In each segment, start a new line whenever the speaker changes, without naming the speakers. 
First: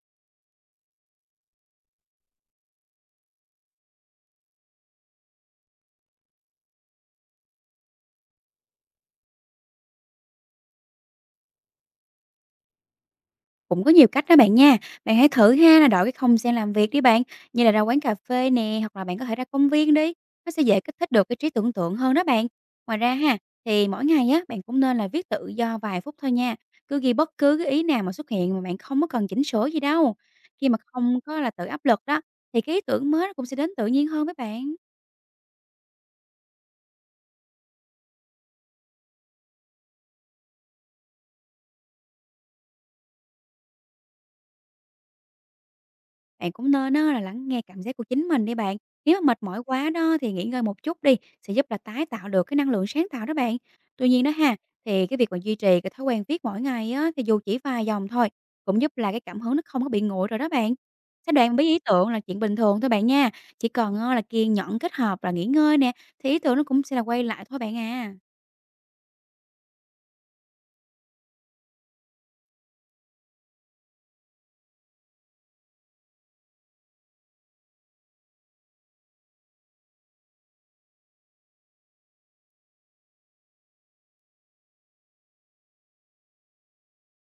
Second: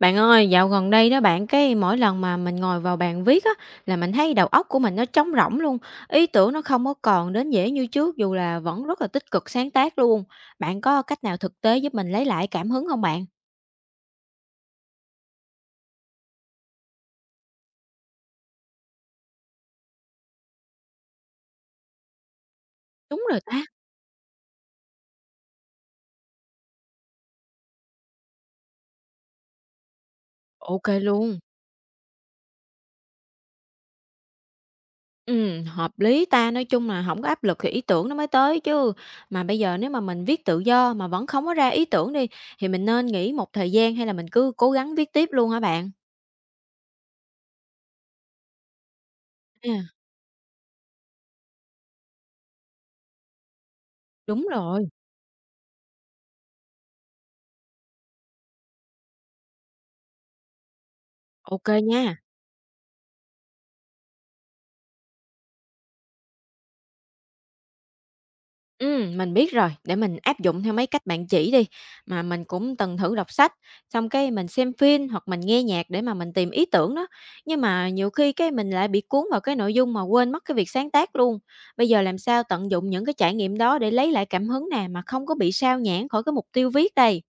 Bạn ơi, dạo gần đây đó bạn, cái mỗi lần mà mình ngồi vào bàn viết á, là mình thấy đầu óc của mình nó trống rỗng luôn, ý tưởng nó không có còn đến dễ như trước dù là vẫn rất là tích cực sáng tác luôn. Bạn có cách nào thực tế giúp mình lấy lại cảm hứng không bạn?
Cũng có nhiều cách đó bạn nha. Bạn hãy thử ha là đổi cái không gian làm việc đi bạn, như là ra quán cà phê nè, hoặc là bạn có thể ra công viên đi. Nó sẽ dễ kích thích được cái trí tưởng tượng hơn đó bạn. Ngoài ra
Đúng
ha,
rồi ta.
thì mỗi ngày á bạn cũng nên là viết tự do vài phút thôi nha. Cứ ghi bất cứ cái ý nào mà xuất hiện mà bạn không có cần chỉnh sửa gì đâu. Khi mà
OK
không
luôn.
có là tự áp lực đó thì cái ý tưởng mới nó cũng sẽ đến tự nhiên hơn với bạn.
Hợp lý ta, nói chung là không có áp lực thì ý tưởng nó mới tới chứ. Mà bây giờ nếu mà mình viết tự do mà vẫn không có ra ý tưởng đi, thì mình nên nghỉ một thời gian hay là mình cứ cố gắng viết tiếp luôn hả bạn?
Bạn cũng nên á là lắng nghe cảm giác của chính mình đi bạn. Nếu mà mệt mỏi
À,
quá đó thì nghỉ ngơi một chút đi, sẽ giúp là tái tạo được cái năng lượng sáng tạo đó bạn. Tuy nhiên đó
đúng
ha,
rồi.
thì cái việc mà duy trì cái thói quen viết mỗi ngày á, thì dù chỉ vài dòng thôi, cũng giúp là cái cảm hứng nó không có bị nguội rồi đó bạn. Cái đoạn với
OK
ý
nha.
tưởng là chuyện bình thường thôi bạn nha. Chỉ cần á, là kiên nhẫn kết hợp là nghỉ ngơi nè, thì ý tưởng nó cũng sẽ là quay lại thôi bạn à.
Mình biết rồi, để mình áp dụng theo mấy cách bạn chỉ đi. Mà mình cũng từng thử đọc sách, xong cái mình xem phim hoặc mình nghe nhạc để mà mình tìm ý tưởng đó. Nhưng mà nhiều khi cái mình lại bị cuốn vào cái nội dung mà quên mất cái việc sáng tác luôn. Bây giờ làm sao tận dụng những cái trải nghiệm đó để lấy lại cảm hứng nè mà không có bị sao nhãng khỏi cái mục tiêu viết đây?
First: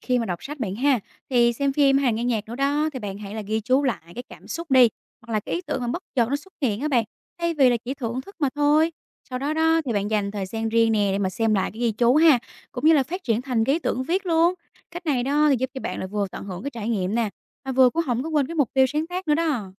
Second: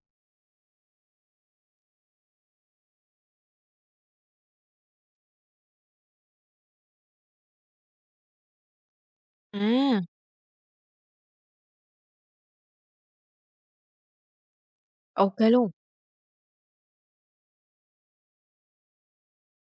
Khi mà đọc sách bạn ha, thì xem phim hay là nghe nhạc nữa đó, thì bạn hãy là ghi chú lại cái cảm xúc đi, hoặc là cái ý tưởng mà bất chợt nó xuất hiện á bạn, thay vì là chỉ thưởng thức mà thôi. Sau đó đó thì
À,
bạn dành thời gian riêng nè để mà xem lại cái ghi chú ha, cũng như là phát triển thành cái ý tưởng viết luôn. Cách này
ok
đó thì giúp
luôn.
cho bạn là vừa tận hưởng cái trải nghiệm nè, mà vừa cũng không có quên cái mục tiêu sáng tác nữa đó.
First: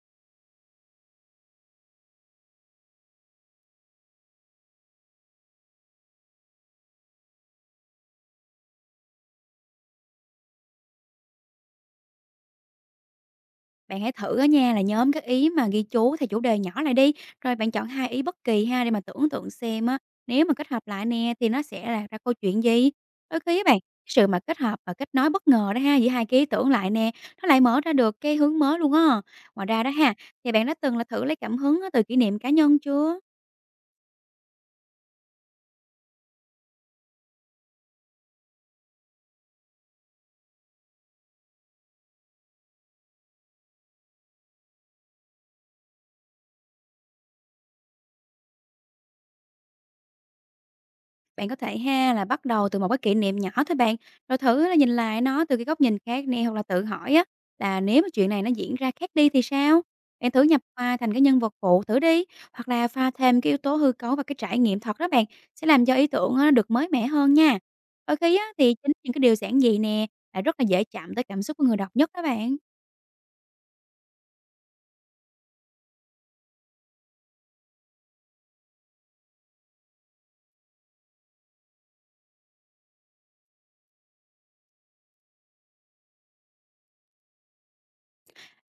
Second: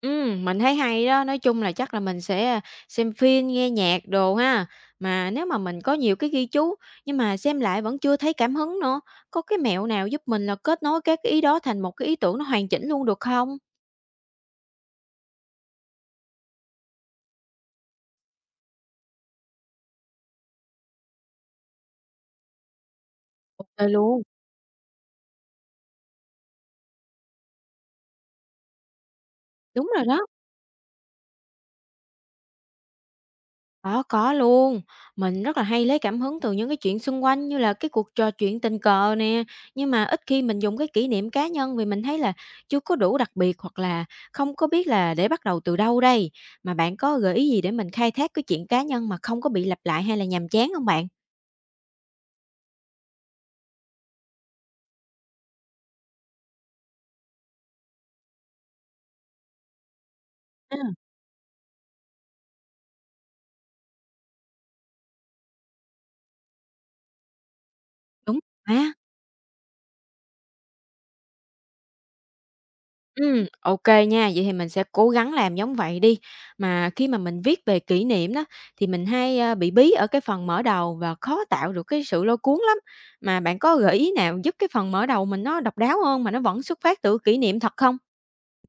Mình thấy hay đó, nói chung là chắc là mình sẽ, xem phim, nghe nhạc đồ ha. Mà nếu mà mình có nhiều cái ghi chú nhưng mà xem lại vẫn chưa thấy cảm hứng nữa, có cái mẹo nào giúp mình là kết nối các cái ý đó thành một cái ý tưởng nó hoàn chỉnh luôn được không?
Bạn hãy thử á nha là nhóm các ý mà ghi chú theo chủ đề nhỏ lại đi, rồi bạn chọn hai ý bất kỳ ha để mà tưởng tượng xem á, nếu mà kết hợp lại nè thì nó sẽ là ra câu chuyện gì. Đôi khi á
OK
bạn, cái
luôn.
sự mà kết hợp và kết nối bất ngờ đó ha giữa hai cái ý tưởng lại nè, nó lại mở ra được cái hướng mới luôn á. Ngoài ra
Đúng
đó
rồi
ha,
đó.
thì bạn đã từng là thử lấy cảm hứng á từ kỷ niệm cá nhân chưa?
Có luôn. Mình rất là hay lấy cảm hứng từ những cái chuyện xung quanh như là cái cuộc trò chuyện tình cờ nè, nhưng mà ít khi mình dùng cái kỷ niệm cá nhân vì mình thấy là chưa có đủ đặc biệt hoặc là không có biết là để bắt đầu từ đâu đây. Mà bạn có gợi ý gì để mình khai thác cái chuyện cá nhân mà không có bị lặp lại hay là nhàm chán không bạn?
Bạn có thể ha là bắt đầu từ một cái kỷ niệm nhỏ thôi bạn, rồi thử là nhìn lại nó từ cái góc nhìn khác nè hoặc là tự hỏi á là nếu mà chuyện này nó diễn ra khác đi thì sao? Bạn thử nhập
À.
vai thành cái nhân vật phụ thử đi, hoặc là pha thêm cái yếu tố hư cấu và cái trải nghiệm thật đó bạn, sẽ làm cho ý tưởng á, nó được mới mẻ hơn nha. Đôi khi
Đúng.
á thì chính
À.
những cái điều giản dị nè là rất là dễ chạm tới cảm xúc của người đọc nhất đó bạn.
Ô nha, vậy thì mình sẽ cố gắng làm giống vậy đi. Mà khi mà mình viết về kỷ niệm đó, thì mình hay, bị bí ở cái phần mở đầu và khó tạo được cái sự lôi cuốn lắm. Mà bạn có gợi ý nào giúp cái phần mở đầu mình nó độc đáo hơn mà nó vẫn xuất phát từ kỷ niệm thật không?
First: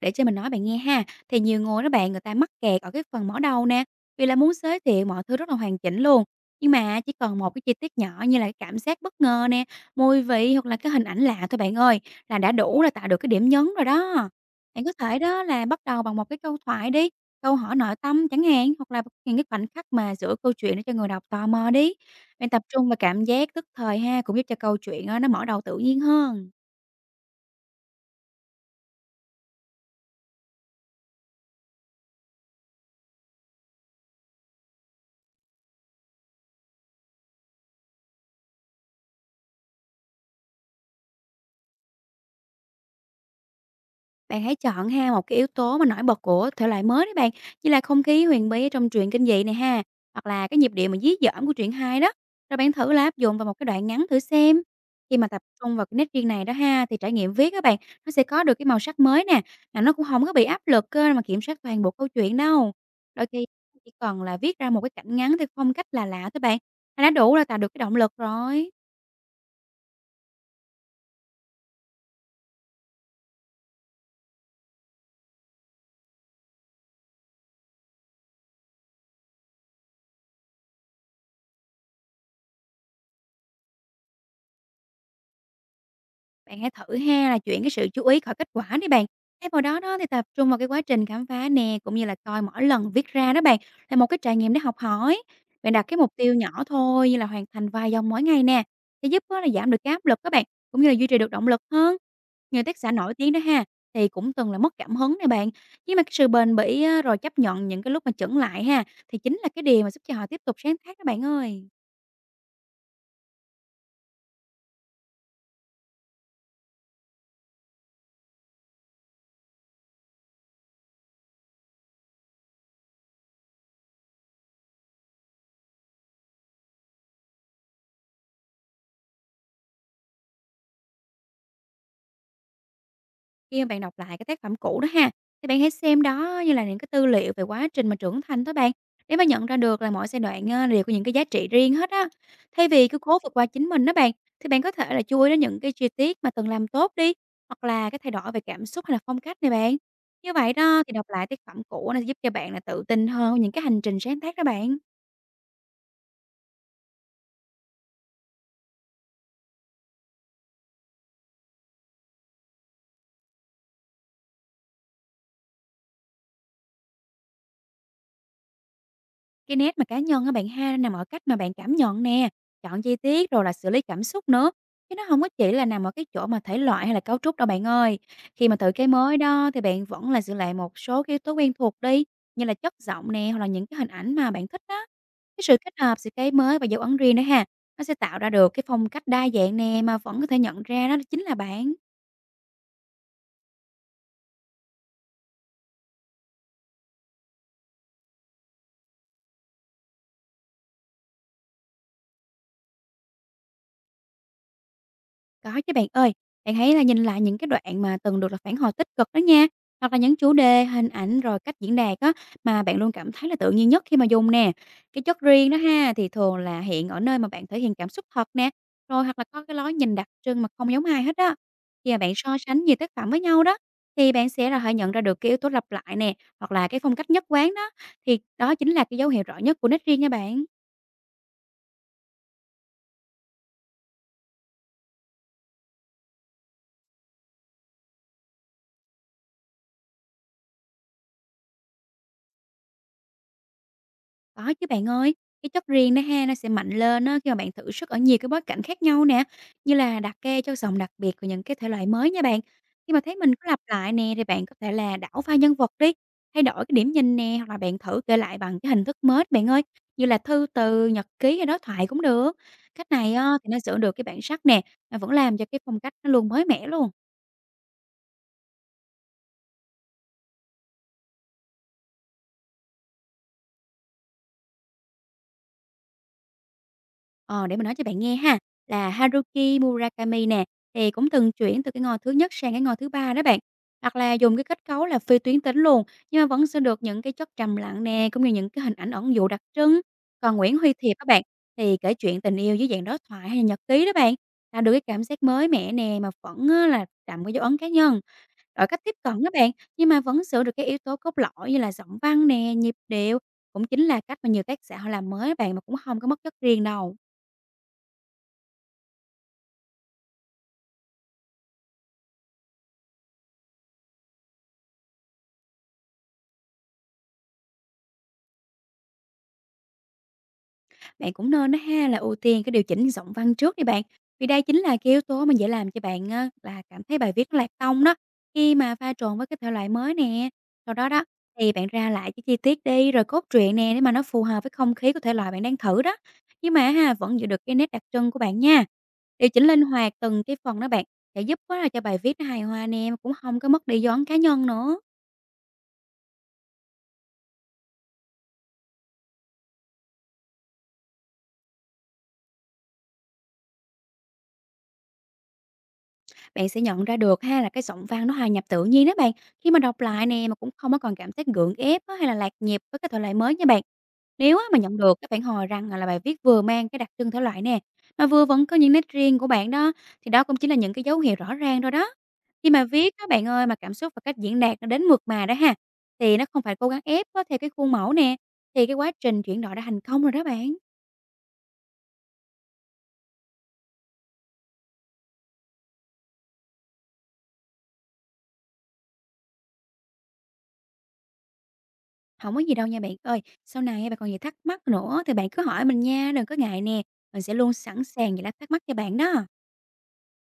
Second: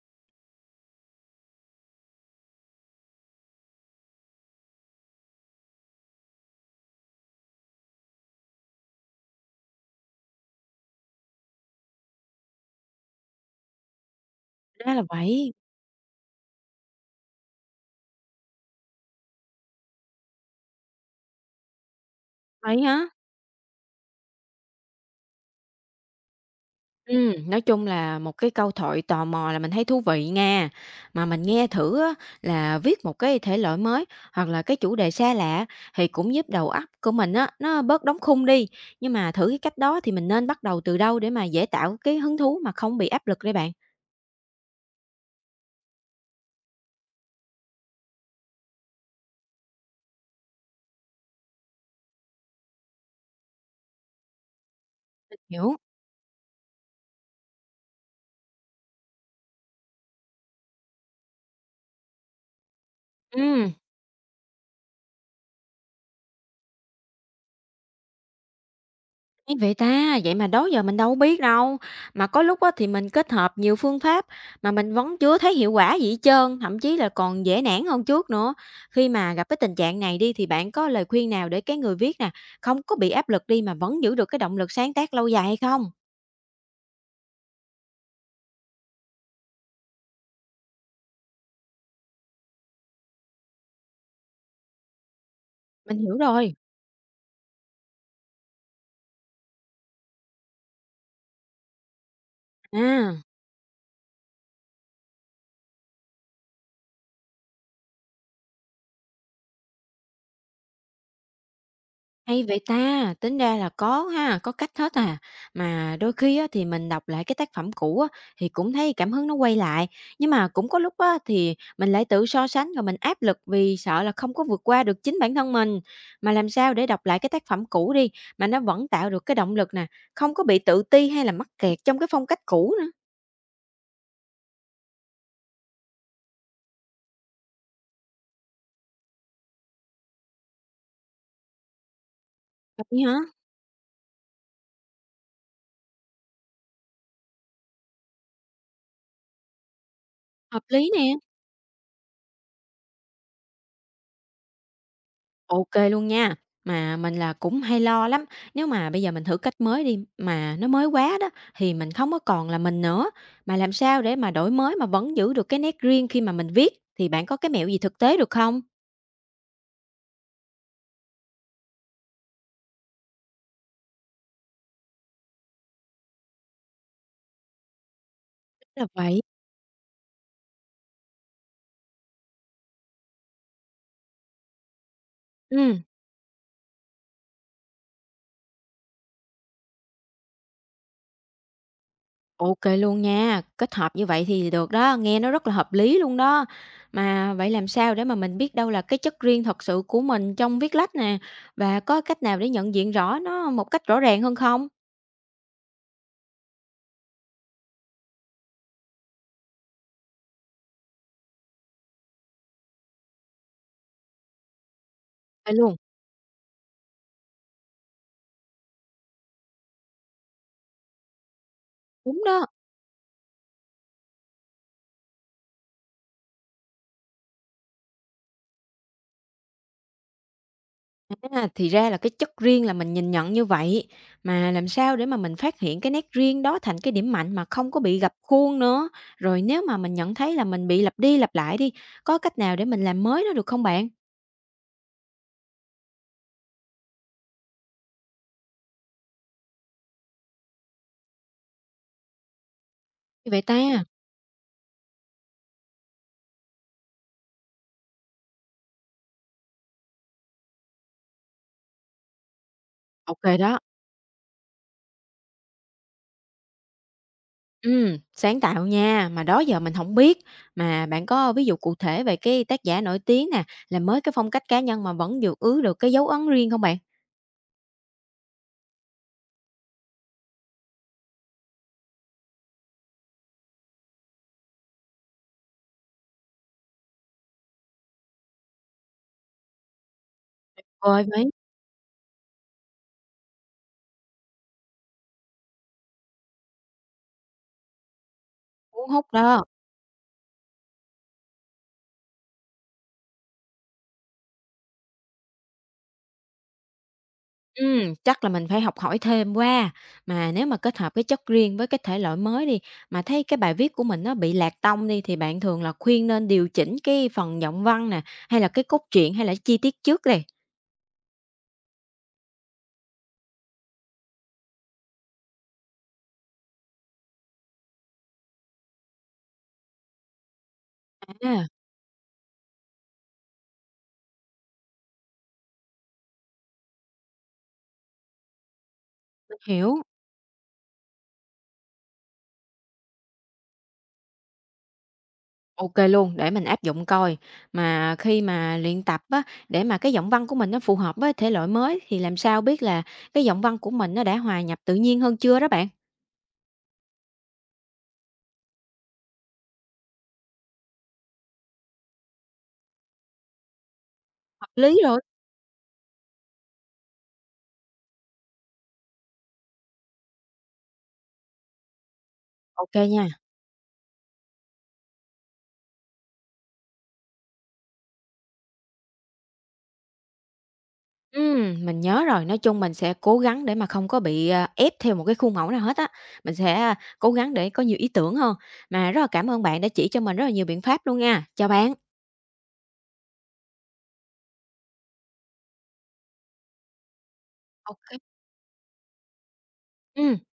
Để cho mình nói bạn nghe ha, thì nhiều người đó bạn, người ta mắc kẹt ở cái phần mở đầu nè, vì là muốn giới thiệu mọi thứ rất là hoàn chỉnh luôn. Nhưng mà chỉ cần một cái chi tiết nhỏ như là cái cảm giác bất ngờ nè, mùi vị hoặc là cái hình ảnh lạ thôi bạn ơi, là đã đủ là tạo được cái điểm nhấn rồi đó. Bạn có
Ra là
thể đó
vậy,
là bắt đầu bằng một cái câu thoại đi, câu hỏi nội tâm chẳng hạn, hoặc là những cái khoảnh khắc mà giữa câu chuyện để cho người đọc tò mò đi. Bạn tập
hay
trung vào
á.
cảm giác tức thời ha, cũng giúp cho câu chuyện á, nó mở đầu tự nhiên hơn.
Nói chung là một cái câu thoại tò mò là mình thấy thú vị nha. Mà mình nghe thử á, là viết một cái thể loại mới hoặc là cái chủ đề xa lạ thì cũng giúp đầu óc của mình á, nó bớt đóng khung đi. Nhưng mà thử cái cách đó thì mình nên bắt đầu từ đâu để mà dễ tạo cái hứng thú mà không bị áp lực đây bạn?
Bạn hãy chọn ha một cái yếu tố mà nổi bật của thể loại mới đấy bạn, như là không khí huyền bí trong truyện kinh dị này ha, hoặc là cái nhịp điệu mà dí dỏm của truyện hay đó. Rồi bạn thử là áp dụng vào một cái đoạn ngắn thử xem. Khi mà tập trung
Hiểu.
vào cái nét riêng này đó ha thì trải nghiệm viết các bạn nó sẽ có được cái màu sắc mới nè, mà nó cũng không có bị áp lực cơ mà kiểm soát toàn bộ câu chuyện đâu. Đôi khi
Ừ.
chỉ cần là viết ra một cái cảnh ngắn theo phong cách là lạ thôi bạn, là đã đủ là tạo được cái động lực rồi.
Hay vậy ta, vậy mà đó giờ mình đâu biết đâu. Mà có lúc á thì mình kết hợp nhiều phương pháp mà mình vẫn chưa thấy hiệu quả gì hết trơn, thậm chí là còn dễ nản hơn trước nữa. Khi mà gặp cái tình trạng này đi thì bạn có lời khuyên nào để cái người viết nè, không có bị áp lực đi mà vẫn giữ được cái động lực sáng tác lâu dài hay không?
Bạn hãy thử ha là chuyển cái sự chú ý khỏi kết quả đi bạn. Thay vào đó đó thì tập trung vào cái quá trình khám phá nè, cũng như là coi mỗi lần viết ra đó bạn là một cái trải nghiệm để học hỏi. Bạn đặt cái
Mình
mục
hiểu
tiêu
rồi.
nhỏ thôi như là hoàn thành vài dòng mỗi ngày nè, sẽ giúp á là giảm được cái áp lực các bạn, cũng như là duy trì được động lực hơn. Nhiều tác giả nổi
À.
tiếng đó ha thì cũng từng là mất cảm hứng nè bạn, nhưng mà cái sự bền bỉ á, rồi chấp nhận những cái lúc mà chững lại ha thì chính là cái điều mà giúp cho họ tiếp tục sáng tác các bạn ơi.
Hay vậy ta, tính ra là có ha, có cách hết à. Mà đôi khi á, thì mình đọc lại cái tác phẩm cũ á, thì cũng thấy cảm hứng nó quay lại. Nhưng mà cũng có lúc á, thì mình lại tự so sánh rồi mình áp lực vì sợ là không có vượt qua được chính bản thân mình. Mà làm sao để đọc lại cái tác phẩm cũ đi mà nó vẫn tạo được cái động lực nè, không có bị tự ti hay là mắc kẹt trong cái phong cách cũ nữa.
Khi mà bạn đọc lại cái tác phẩm cũ đó ha, thì bạn hãy xem đó như là những cái tư liệu về quá trình mà trưởng thành đó bạn, để mà nhận ra được là mỗi giai đoạn, đều có những cái giá trị riêng hết á. Thay vì cứ
Vậy hả?
cố vượt qua chính mình đó bạn, thì bạn có thể là chú ý đến những cái chi tiết mà từng làm tốt đi, hoặc là cái thay đổi về cảm xúc hay là phong cách này bạn. Như vậy
Hợp
đó
lý
thì đọc
nè.
lại tác phẩm cũ nó giúp cho bạn là tự tin hơn với những cái hành trình sáng tác đó bạn.
OK luôn nha. Mà mình là cũng hay lo lắm, nếu mà bây giờ mình thử cách mới đi, mà nó mới quá đó thì mình không có còn là mình nữa, mà làm sao để mà đổi mới mà vẫn giữ được cái nét riêng khi mà mình viết, thì bạn có cái mẹo gì thực tế được không?
Cái nét mà cá nhân á bạn ha, nằm ở cách mà bạn cảm nhận nè, chọn chi tiết rồi là xử lý cảm xúc nữa. Chứ nó không có chỉ là nằm ở cái chỗ mà thể loại hay là cấu trúc đâu bạn ơi. Khi mà thử cái
Là
mới
vậy.
đó thì bạn vẫn là giữ lại một số cái yếu tố quen thuộc đi, như là chất giọng nè, hoặc là những cái hình ảnh mà bạn thích đó. Cái sự kết
Ừ,
hợp giữa cái mới và dấu ấn riêng đó ha, nó sẽ tạo ra được cái phong cách đa dạng nè, mà vẫn có thể nhận ra đó chính là bạn.
OK luôn nha, kết hợp như vậy thì được đó, nghe nó rất là hợp lý luôn đó. Mà vậy làm sao để mà mình biết đâu là cái chất riêng thật sự của mình trong viết lách nè, và có cách nào để nhận diện rõ nó một cách rõ ràng hơn không?
Có chứ bạn ơi, bạn hãy là nhìn lại những cái đoạn mà từng được là phản hồi tích cực đó nha, hoặc là những chủ đề, hình ảnh rồi cách diễn đạt á mà bạn luôn cảm thấy là tự nhiên nhất khi mà dùng nè. Cái chất riêng
Vậy
đó
luôn,
ha thì thường là hiện ở nơi mà bạn thể hiện cảm xúc thật nè, rồi hoặc là có cái lối nhìn đặc trưng mà không giống ai hết đó. Khi mà bạn
đúng
so
đó.
sánh nhiều tác phẩm với nhau đó thì bạn sẽ là hãy nhận ra được cái yếu tố lặp lại nè, hoặc là cái phong cách nhất quán đó thì đó chính là cái dấu hiệu rõ nhất của nét riêng nha bạn.
À, thì ra là cái chất riêng là mình nhìn nhận như vậy, mà làm sao để mà mình phát hiện cái nét riêng đó thành cái điểm mạnh mà không có bị gập khuôn nữa? Rồi nếu mà mình nhận thấy là mình bị lặp đi lặp lại đi, có cách nào để mình làm mới nó được không bạn?
Có chứ bạn ơi, cái chất riêng đó ha, nó sẽ mạnh lên á khi mà bạn thử sức ở nhiều cái bối cảnh khác nhau nè, như là đặt ke cho giọng đặc biệt của những cái thể loại mới nha bạn. Khi mà thấy
Như
mình
vậy
có lặp
ta,
lại nè thì bạn có thể là đảo pha nhân vật đi, thay đổi cái điểm nhìn nè hoặc là bạn thử kể lại bằng cái hình thức mới bạn ơi, như là thư từ, nhật ký hay đối thoại cũng được. Cách này
ok
á, thì nó
đó.
giữ được cái bản sắc nè, mà vẫn làm cho cái phong cách nó luôn mới mẻ luôn.
Ừ, sáng tạo nha, mà đó giờ mình không biết. Mà bạn có ví dụ cụ thể về cái tác giả nổi tiếng nè, làm mới cái phong cách cá nhân mà vẫn giữ ứ được cái dấu ấn riêng không bạn?
Ờ, để mình nói cho bạn nghe ha, là Haruki Murakami nè, thì cũng từng chuyển từ cái ngôi thứ nhất sang cái ngôi thứ ba đó bạn. Hoặc là dùng cái kết cấu là phi tuyến tính luôn, nhưng mà vẫn sẽ được những cái chất trầm lặng nè, cũng như những cái hình ảnh ẩn dụ đặc trưng. Còn Nguyễn Huy Thiệp
Ôi,
các bạn,
mấy
thì kể chuyện tình yêu dưới dạng đối thoại hay là nhật ký đó bạn, tạo được cái cảm giác mới mẻ nè mà vẫn á, là đậm cái dấu ấn cá nhân. Đổi cách
cuốn
tiếp
hút
cận đó
đó.
bạn, nhưng mà vẫn giữ được cái yếu tố cốt lõi như là giọng văn nè, nhịp điệu, cũng chính là cách mà nhiều tác giả họ làm mới á bạn mà cũng không có mất chất riêng đâu.
Chắc là mình phải học hỏi thêm qua. Mà nếu mà kết hợp cái chất riêng với cái thể loại mới đi, mà thấy cái bài viết của mình nó bị lạc tông đi, thì bạn thường là khuyên nên điều chỉnh cái phần giọng văn nè, hay là cái cốt truyện, hay là chi tiết trước đây?
Bạn cũng nên á ha là ưu tiên cái điều chỉnh giọng văn trước đi bạn, vì đây chính là cái yếu tố mà dễ làm cho bạn á là cảm thấy bài viết nó lạc tông đó, khi mà pha trộn với cái thể loại mới nè. Sau đó đó
À,
thì bạn ra lại cái chi tiết đi, rồi cốt truyện nè để mà nó phù hợp với không khí của thể loại bạn đang thử đó. Nhưng mà ha vẫn giữ được cái nét đặc trưng của bạn nha. Điều
mình
chỉnh linh
hiểu.
hoạt từng cái phần đó bạn sẽ giúp quá là cho bài viết nó hài hòa nè, mà cũng không có mất đi dấu ấn cá nhân nữa.
OK luôn, để mình áp dụng coi. Mà khi mà luyện tập á, để mà cái giọng văn của mình nó phù hợp với thể loại mới, thì làm sao biết là cái giọng văn của mình nó đã hòa nhập tự nhiên hơn chưa đó bạn?
Bạn sẽ nhận ra được ha là cái giọng văn nó hòa nhập tự nhiên đó bạn, khi mà đọc lại nè mà cũng không có còn cảm giác gượng ép á, hay là lạc nhịp với cái thể loại mới nha bạn. Nếu á,
Hợp
mà
lý
nhận được
rồi.
các phản hồi rằng là bài viết vừa mang cái đặc trưng thể loại nè, mà vừa vẫn có những nét riêng của bạn đó, thì đó cũng chính là những cái dấu hiệu rõ ràng rồi đó. Khi mà
OK
viết
nha.
các bạn ơi mà cảm xúc và cách diễn đạt nó đến mượt mà đó ha, thì nó không phải cố gắng ép á, theo cái khuôn mẫu nè, thì cái quá trình chuyển đổi đã thành công rồi đó bạn.
Mình nhớ rồi, nói chung mình sẽ cố gắng để mà không có bị, ép theo một cái khuôn mẫu nào hết á, mình sẽ, cố gắng để có nhiều ý tưởng hơn. Mà rất là cảm ơn bạn đã chỉ cho mình rất là nhiều biện pháp luôn nha. Chào bạn.
Không có gì đâu nha bạn ơi. Sau này bạn còn gì thắc mắc nữa thì bạn cứ hỏi mình nha, đừng có ngại nè, mình sẽ luôn
Ô.
sẵn sàng giải đáp thắc mắc cho bạn đó.
Ừm.